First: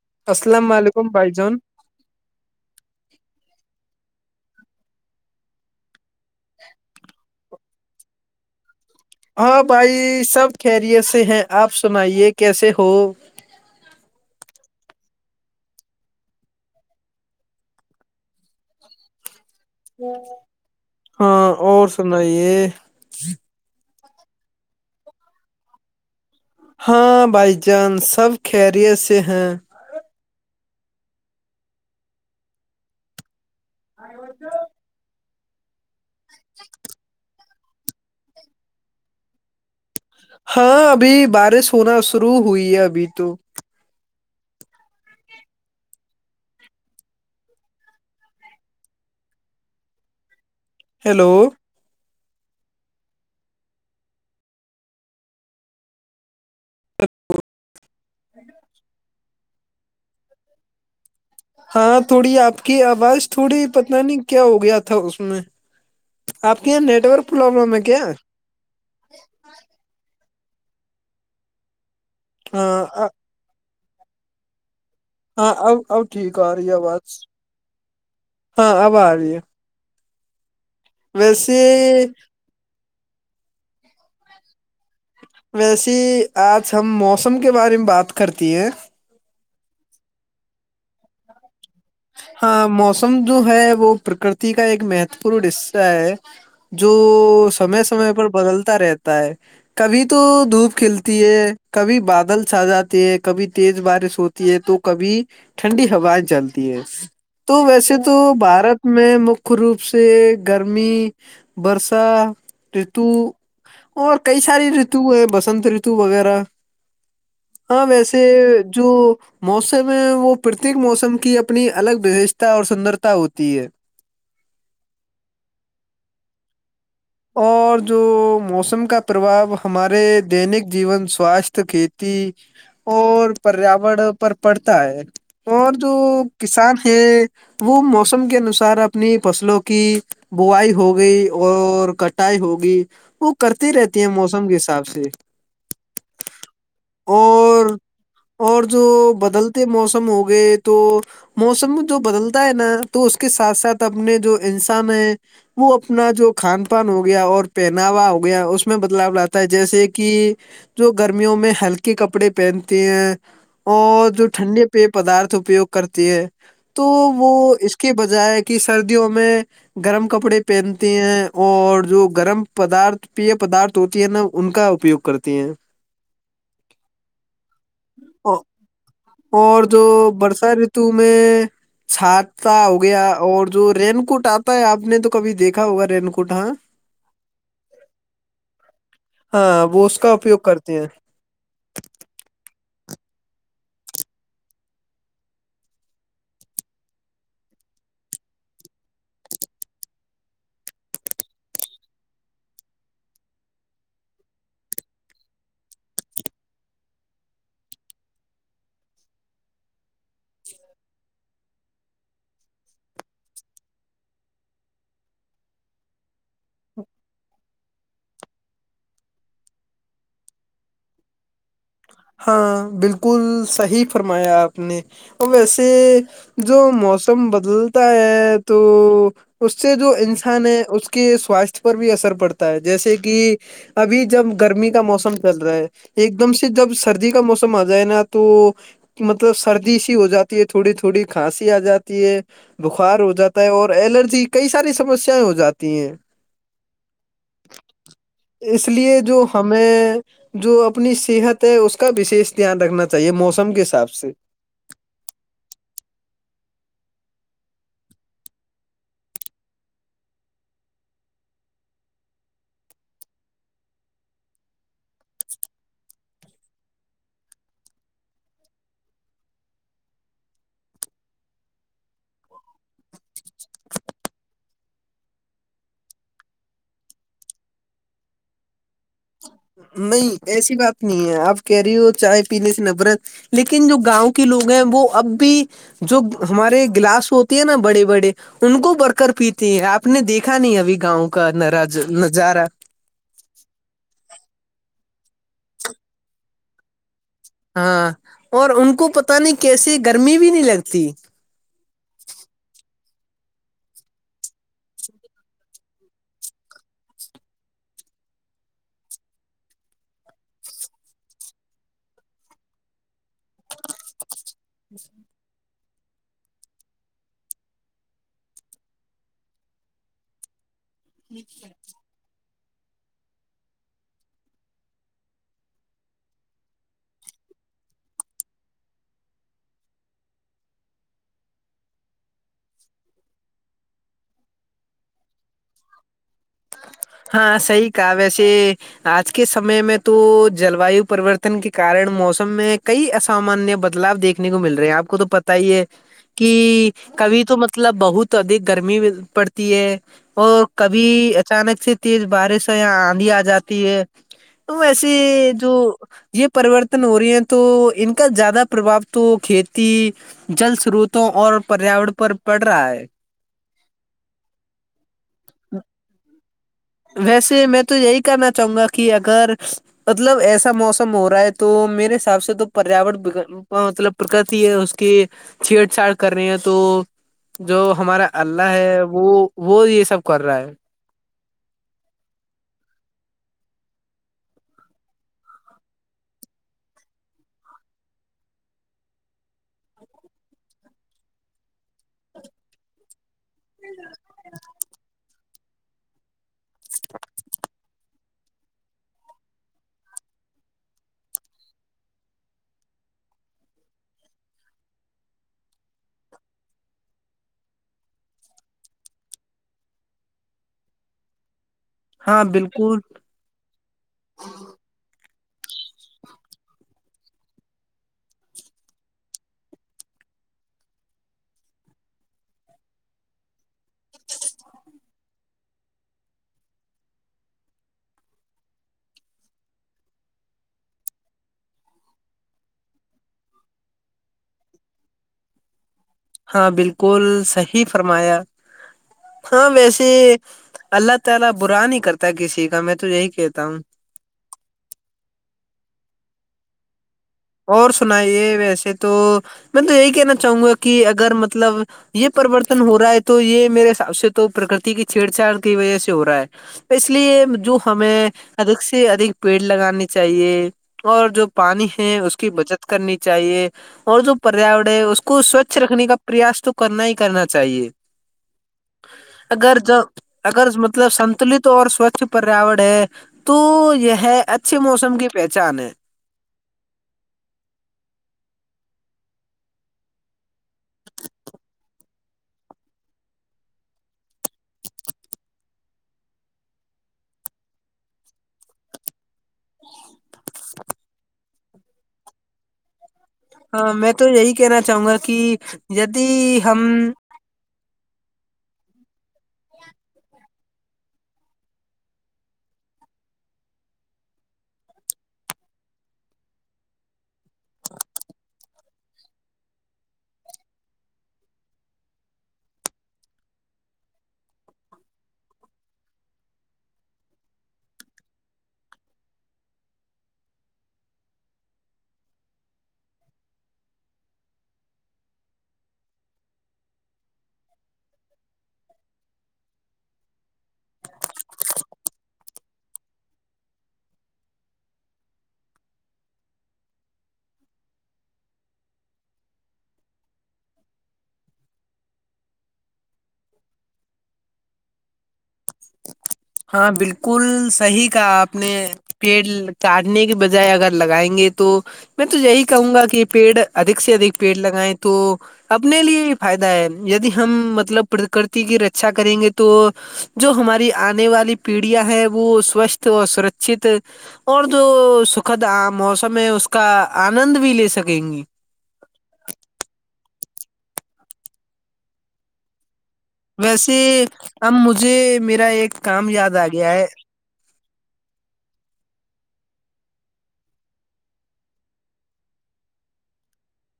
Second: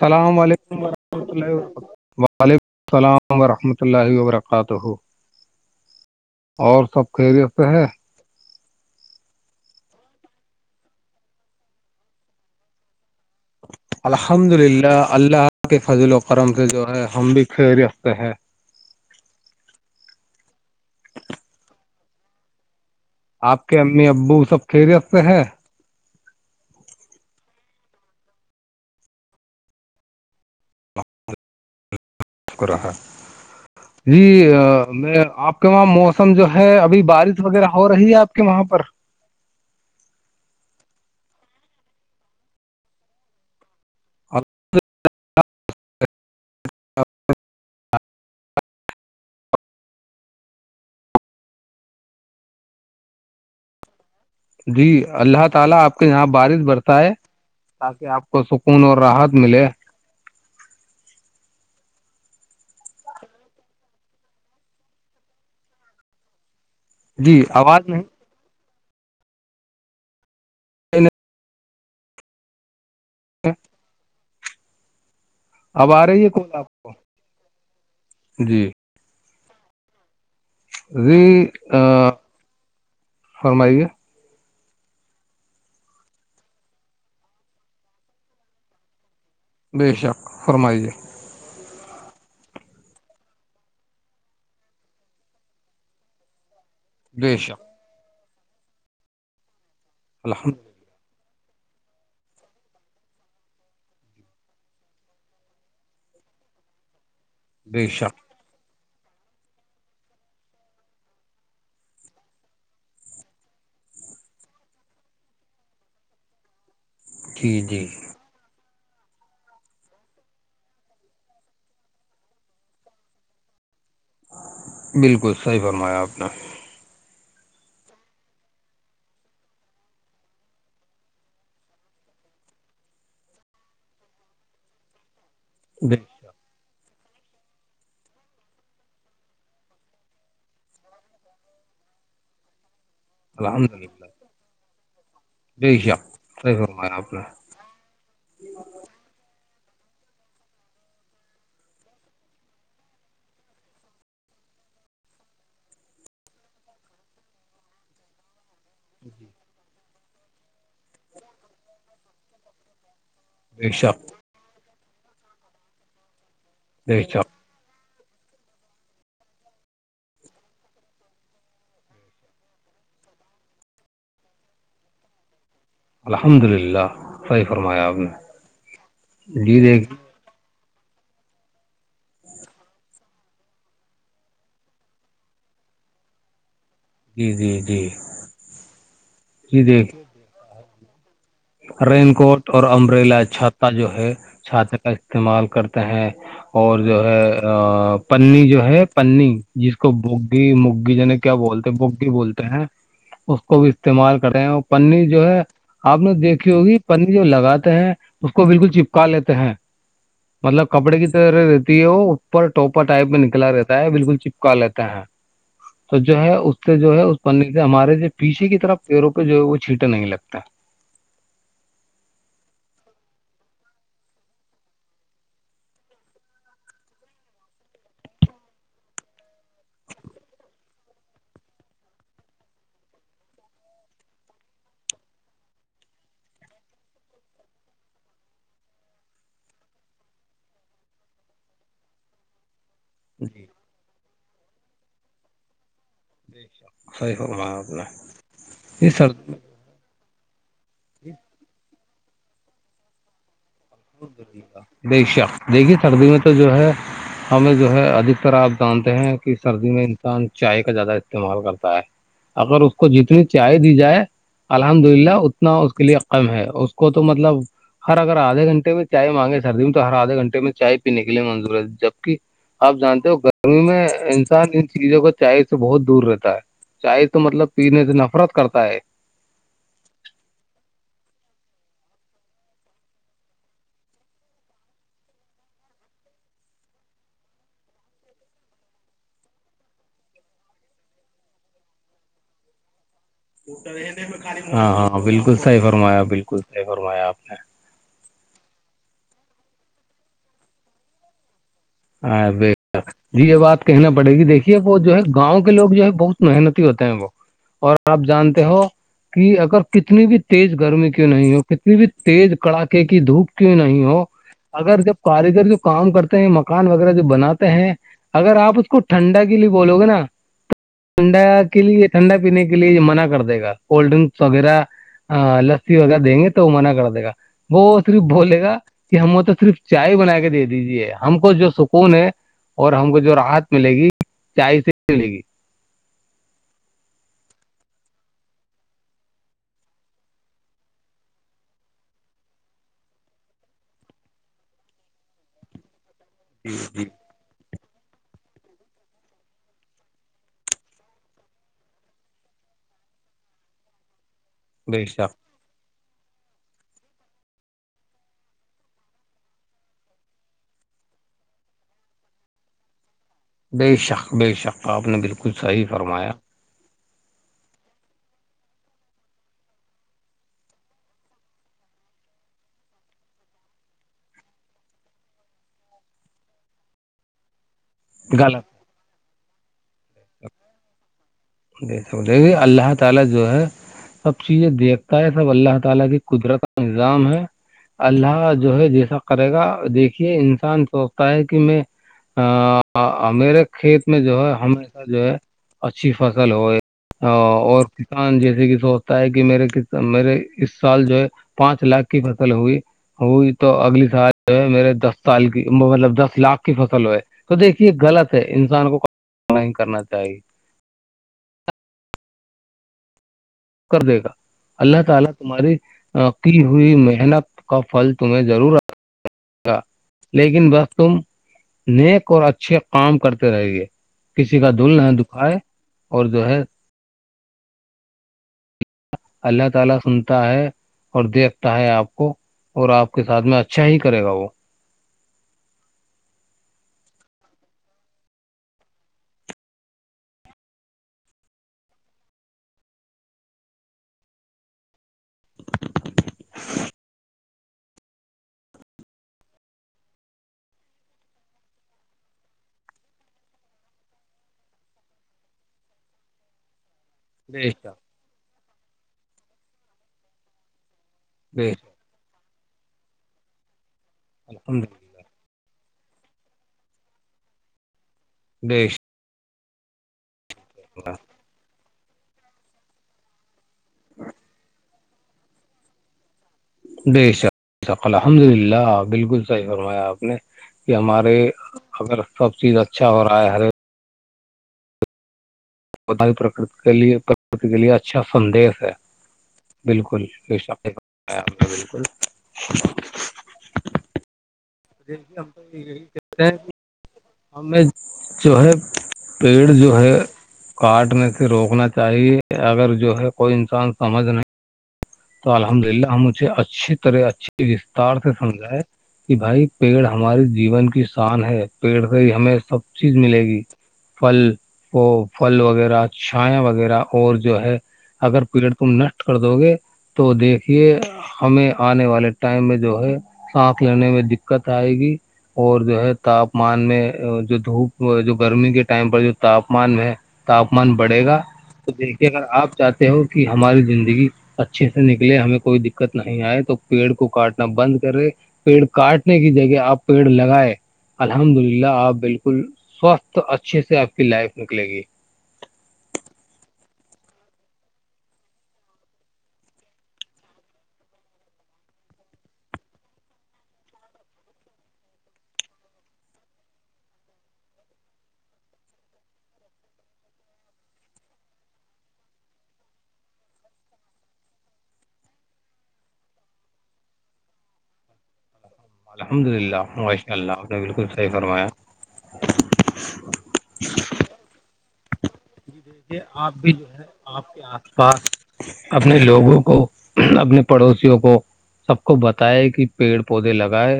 سلام السلام علیکم ورحمۃ بھائی اللہ جان وبرکاتہ وعلیکم السلام ورحمۃ اللہ وبرکاتہ [unintelligible] اور سب خیریت سے ہے ہاں بھائی سب خیریت سے ہیں آپ سنائیے کیسے ہو الحمد للہ اللہ کے فضل وکم سے جو ہے ہم بھی خریت سے ہیں ہاں اور سنائیے آپ کے امی ابو سب خیریت سے ہیں ہاں بھائی جان سب خریت سے ہیں جی میں آپ [unintelligible] وہاں موسم جو ہے ابھی بارش وغیرہ ہو رہی ہے آپ کے وہاں پر ہاں ابھی بارش ہونا شروع ہوئی ہے ابھی تو ہیلو جی اللہ تعالی اپ کے ہاں بارش برتا ہے تاکہ آپ کو سکون اور راحت ملے ہاں تھوڑی آپ کی آواز تھوڑی پتہ نہیں کیا ہو گیا تھا اس میں آپ کے یہاں نیٹورک جی پرابلم ہے آواز کیا نہیں ہاں ہ [unintelligible] ہاں اب اب ہے ٹھیک آ کون آپ رہی ہےآواز جی ہاں اب آ رہی ہے جی ویسے فرمائیے ویسیے آج ہم موسم کے بارے میں بات کرتی ہیں بے شک فرمائیے ہاں موسم جو ہے وہ پرکرتی کا ایک مہتوپورن حصہ ہے بے جو شک سمے سمے پر بدلتا رہتا ہے کبھی تو الحمد دھوپ کھلتی ہے کبھی بادل چھا جاتے ہے کبھی تیز بارش ہوتی ہے تو کبھی ٹھنڈی ہوائیں چلتی ہے تو بے ویسے تو شک بھارت میں مک روپ سے گرمی برسا رتو اور کئی ساری رتو ہیں بسنت رتو وغیرہ جی جی ہاں ویسے جو موسم ہے وہ پرتیک موسم کی اپنی الگ وشتا اور سندرتا ہوتی ہے بالکل صحیح فرمایا آپ نے اور جو موسم کا پربؤ ہمارے دینک جیون سواستھ کھیتی اور پریاور پر پڑتا ہے اور جو بے شک کسان ہیں وہ موسم کے انوسار اپنی فصلوں کی بووائی ہو گئی اور کٹائی ہوگی وہ کرتی رہتی ہے موسم کے حساب سے جیش آپ کرم اور اور جو بدلتے موسم ہو گئے تو موسم جو بدلتا ہے نا تو اس کے ساتھ ساتھ اپنے جو انسان ہیں وہ اپنا جو کھان پان ہو گیا اور پہناوا ہو گیا اس میں بدلاؤ لاتا ہے جیسے کہ جو گرمیوں میں ہلکے کپڑے پہنتے ہیں بے اور شک جو ٹھنڈے پی پدارت اپیوگ کرتی ہے تو بے شک وہ اس کے بجائے کہ سردیوں میں گرم کپڑے پہنتی ہیں اور جو گرم پدارت پیے پدارتھ ہوتی ہے نا ان کا اپیوگ کرتی ہیں الحمد للہ صحیح فرمایا آپ نے ہیں جی اور جو دیکھ برسا ریتو میں چھاتتا ہو گیا اور جو رین کوٹ آتا ہے آپ نے تو کبھی دیکھا ہوگا رین کوٹ ہاں جی جی جی ہاں جی وہ دیکھ اس کا اپیوگ کرتے ہیں رین کوٹ اور امبریلا چھاتا جو ہے چھات کا استعمال کرتے ہیں اور جو ہے پنی جو ہے پنی جس کو بگی مگی جنے کیا بولتے ہیں بگی بولتے ہیں اس کو بھی استعمال کر رہے ہیں اور پنی جو ہے آپ نے دیکھ ہوگی جو لگاتے ہیں اس کو بالکل چپکا لیتے ہیں مطلب کپڑے کی طرح رہتی ہے وہ اوپر ٹوپا ٹائپ میں نکلا رہتا ہے بالکل چپکا لیتا ہے [inaudible] تو جو ہے اس سے جو ہے اس پنی سے ہمارے جو پیچھے کی طرف پیڑوں پہ جو ہے وہ چھینٹا نہیں لگتا ہاں بالکل صحیح فرمایا آپ نے اور ویسے جو موسم بدلتا ہے تو اس سے جو انسان ہے اس کے سواستھ پر بھی اثر پڑتا ہے جیسے کہ ابھی جب گرمی کا موسم چل رہا ہے ایک دم سے جب سردی کا موسم آ جائے نا تو مطلب سردی سی ہو جاتی ہے تھوڑی تھوڑی کھانسی آ جاتی ہے بخار ہو جاتا جی ہے اور الرجی کئی ساری سمسیایں ہو جاتی ہیں صحیح ہو رہا اپنا یہ سر ہم جو اپنی صحت ہے اس کا وشیش دھیان رکھنا چاہیے موسم کے حساب سے دیکا دیکھیے سردی میں تو جو ہے ہمیں جو ہے ادھکتر آپ جانتے ہیں کہ سردی میں انسان چائے کا زیادہ استعمال کرتا ہے اگر اس کو جتنی چائے دی جائے الحمد للہ اتنا اس کے لیے کم ہے اس کو تو مطلب ہر اگر آدھے گھنٹے میں چائے مانگے سردی میں تو ہر آدھے گھنٹے میں چائے پینے کے لیے منظور ہے جبک آپ جانتے ہو گرمی میں انسان ان چیزوں کو چائے سے بہت دور رہتا ہے چائے تو مطلب پینے سے نفرت کرتا ہے نہیں ایسی بات نہیں ہے آپ کہہ رہی ہو چائے پینے سے نبرت لیکن جو گاؤں کے لوگ ہیں وہ اب بھی جو ہمارے گلاس ہوتی ہے نا بڑے بڑے ان کو بڑ کر پیتے ہیں آپ نے دیکھا نہیں ابھی گاؤں کا نراج نظارہ ہاں ہاں بالکل صحیح فرمایا بالکل صح فرمایا آپ نے ہاں اور ان کو پتہ نہیں کیسے گرمی بھی نہیں لگتی جی یہ بات کہنا پڑے گی دیکھیے وہ جو ہے گاؤں لوگ جو ہے بہت محنتی ہوتے ہیں وہ اور آپ جانتے ہو کہ اگر کتنی بھی تیز گرمی کیوں نہیں ہو کتنی بھی تیز کڑاکے کی دھوپ کیوں نہیں ہو اگر جب کاریگر جو کام کرتے ہیں مکان وغیرہ جو بناتے ہیں اگر آپ اس کو ٹھنڈا کے لیے بولو گے نا ٹھنڈا کے لیے ٹھنڈا پینے کے لیے یہ منع کر دے گا کولڈ ڈرنکس وغیرہ ہاں لستسیی ہوگ دیںے وہ من کر دا وہ صرف بولے گا کہ ہم وہ تو صرف چائے بنا کے دے دیجے ہم ہم کو جو سکون ہے اور ہم کو جو راحت ملے گی چائے سے ملے گی ہاں سی کا ویسے آج کے سمے میں تو جلوایو پرریوررتن کے کارن موسم میں کئی اسامانیہ بدلاؤ دیکھے نے کو مل رہے ہیں آ کو تو پتا ہی ہے جی کہ جی کبھی تو مطلب بہت ادک گرمی پڑتی ہے اور کبھی اچانک سے تیز بارش ہے یہاں آندھی آ جاتی ہے تو بے ویسی شک جو یہ پرورتن ہو رہی ہیں تو ان کا زیادہ پرباؤ تو کھیتی جل سروتوں اور پریاورن پر پڑ رہا ہے بےشک بے شق آپ نے بالکل صحیح فرمایا ویسے میں تو یہی کرنا چاہوں گا کہ اگر مطلب ایسا موسم ہو رہا ہے تو میرے حساب سے تو پریاور مطلب پرکتی ہے اس کی چھیڑ چھاڑ کر رہے ہیں تو جو ہمارا غلط اللہ ہے وہ وہ یہ سب کر رہا ہے [unintelligible] دیکھ پائے اللہ تعالی کی قدرت کا نظام ہے اللہ جو ہے جیسا کرے گا دیکھیے انسان سوچتا ہے کہ میں میرے کھیت میں جو ہے ہمیشہ جو ہے اچھی فصل ہو اور کسان جیسے کہ سوچتا ہے کہ میرے ک میرے اس سال جو ہے پانچ لاکھ کی فصل ہوئی وہی تو اگلی سال جو ہے میرے دس سال کی مطلب دس لاکھ کی فصل ہوئے تو دیکھیے غلط ہے انسان کو نہیں کرنا چاہیے ہاں بالکل کر دے گا اللہ تعالی ہماری کی ہوئی محنت کا پھل ضرور دے گا لیکن بس تم نیک اور اچھے کام کرتے رہ گے کسی کا دھول نہ دکھائے اور جو ہے اللہ تعالی سنتا ہے اور دیکھتا ہے آپ کو اور آپ کے ساتھ میں اچھا ہی کرے گا وہ ہاں بالکل صحیح فرمایا ہاں ویسے اللہ تعالی کسی کا برا نہیں کرتا میں تو یہی کہتا ہوں اور سنائیے ویسے تو میں تو یہی کہنا چاہوں گا کہ اگر مطلب یہ پرریوررتن ہو رہا ہے تو یہ میرے حساب سے تو پرکرتی کی چھیڑ چھاڑ کی وجہ سے ہو رہا ہے اس لیے بے جو شک ہمیں ادھک سے ادک پیڑ لگانے چاہیے اور جو بے پانی شک ہے اس کی بچت کرنی چاہیے اور جو پریاور الحمد ہے اس للہ کو سوچھ رکھنے کا پریاس تو کرنا ہی کرنا چاہیے دش اگر ج اگر مطلب سنتلت اور سوچھ پریاور ہے تو یہ اچھے موسم کی پہچان ہے بے الحمد للہ بالکل صحیح فرمایا آپ نے کہ ہمارے اگر سب چیز اچھا ہو رہا ہے ہر بک کے لیے پرکتی کے لیے اچھا سندیش ہے بالکل یہ س بالکل ہاں میں تو یہی کہنا چاہوں گا ہم تو یہی کہ دی کہتے ہیں ہم کہ ہمیں جو ہے پیڑ جو ہے کاٹنے سے روکنا چاہیے اگر جو ہے کوئی انسان سمجھ نہیں تو الحمد للہ ہم مجھے اچھی طرح اچے وسستار سے سمجھائے کہ بھائی پیڑ ہمارے جیون کی شان ہے پیڑ سے ہمیں سب چیز ملے گی پھل وہ پھل وغیرہ چھایا وغیرہ اور جو ہے اگر پیریڈ تم نشٹ کر دو گے تو دیکھیے ہمیں آنے والے ٹائم میں جو ہے سانس لینے میں دقت آئے گی اور جو ہے تاپمان میں جو دھوپ جو گرمی کے ٹائم پر جو تاپمان میں ہے تاپمان بڑھے گا تو دیکھیے اگر آپ چاہتے ہو کہ ہماری زندگی اچھے سے نکلے ہمیں کوئی دقت نہیں آئے تو پیڑ کو کاٹنا بند کرے پیڑ کاٹنے کی جگہ آپ پیڑ لگائے الحمد للہ آپ بالکل سوستھ اچھے سے آپ کی لائف نکلے گی ہاں بالکل صحیح کا آپ نے پیڑ چاٹنے کے بجائے اگر لگائیں گے تو میں تو یہی کہوں گا کہ پیڑ ادک سے ادک پیڑ لگائیں تو اپنے لیے ہی فائدہ ہے ید ہم مطلب پرکرتی کی رکچا کریں گے تو جو ہماری آنے والی پیڑیاں ہیں وہ سوستھ اور سرکچت اور جو سکھد موسم ہے اس کا آنند بھی لے سکیں گے الحمد للہ واشاء اللہ آپ نے بالکل صحیح فرمایا ویسے اب مجھے میرا ایک کام یاد آ گیا ہے آپ کے آس پاس اپنے لوگوں کو اپنے پڑوسیوں کو سب کو بتائے کہ پیڑ پودے لگائے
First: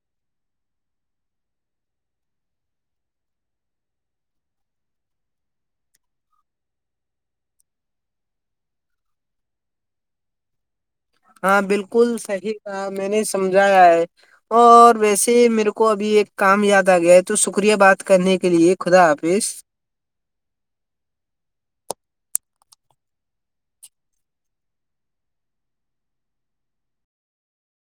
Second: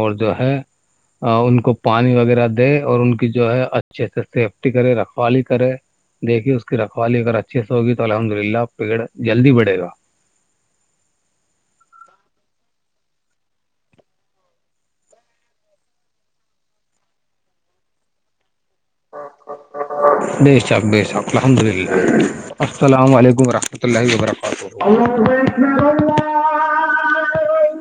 اور جو ہے ان کو پانی وغیرہ دے اور ان کی جو ہے اچھے سے سیفٹی کرے رکھوالی کرے دیکھیے اس کی رکھوالی اگر اچھیے سے ہوگی تو الحمد للہ پیڑ جلدی بڑے گا ہاں بالکل صحیح تھا میں نے سمجھایا ہے اور ویسے ہی میرے کو ابھی ایک کام یاد آ گیا ہے تو شکریہ بات کرنے کے لیے خدا حافظ بے شاک ب شاک الحمد للہ السلام علیکم ورحمۃ اللہ وبرکاتہ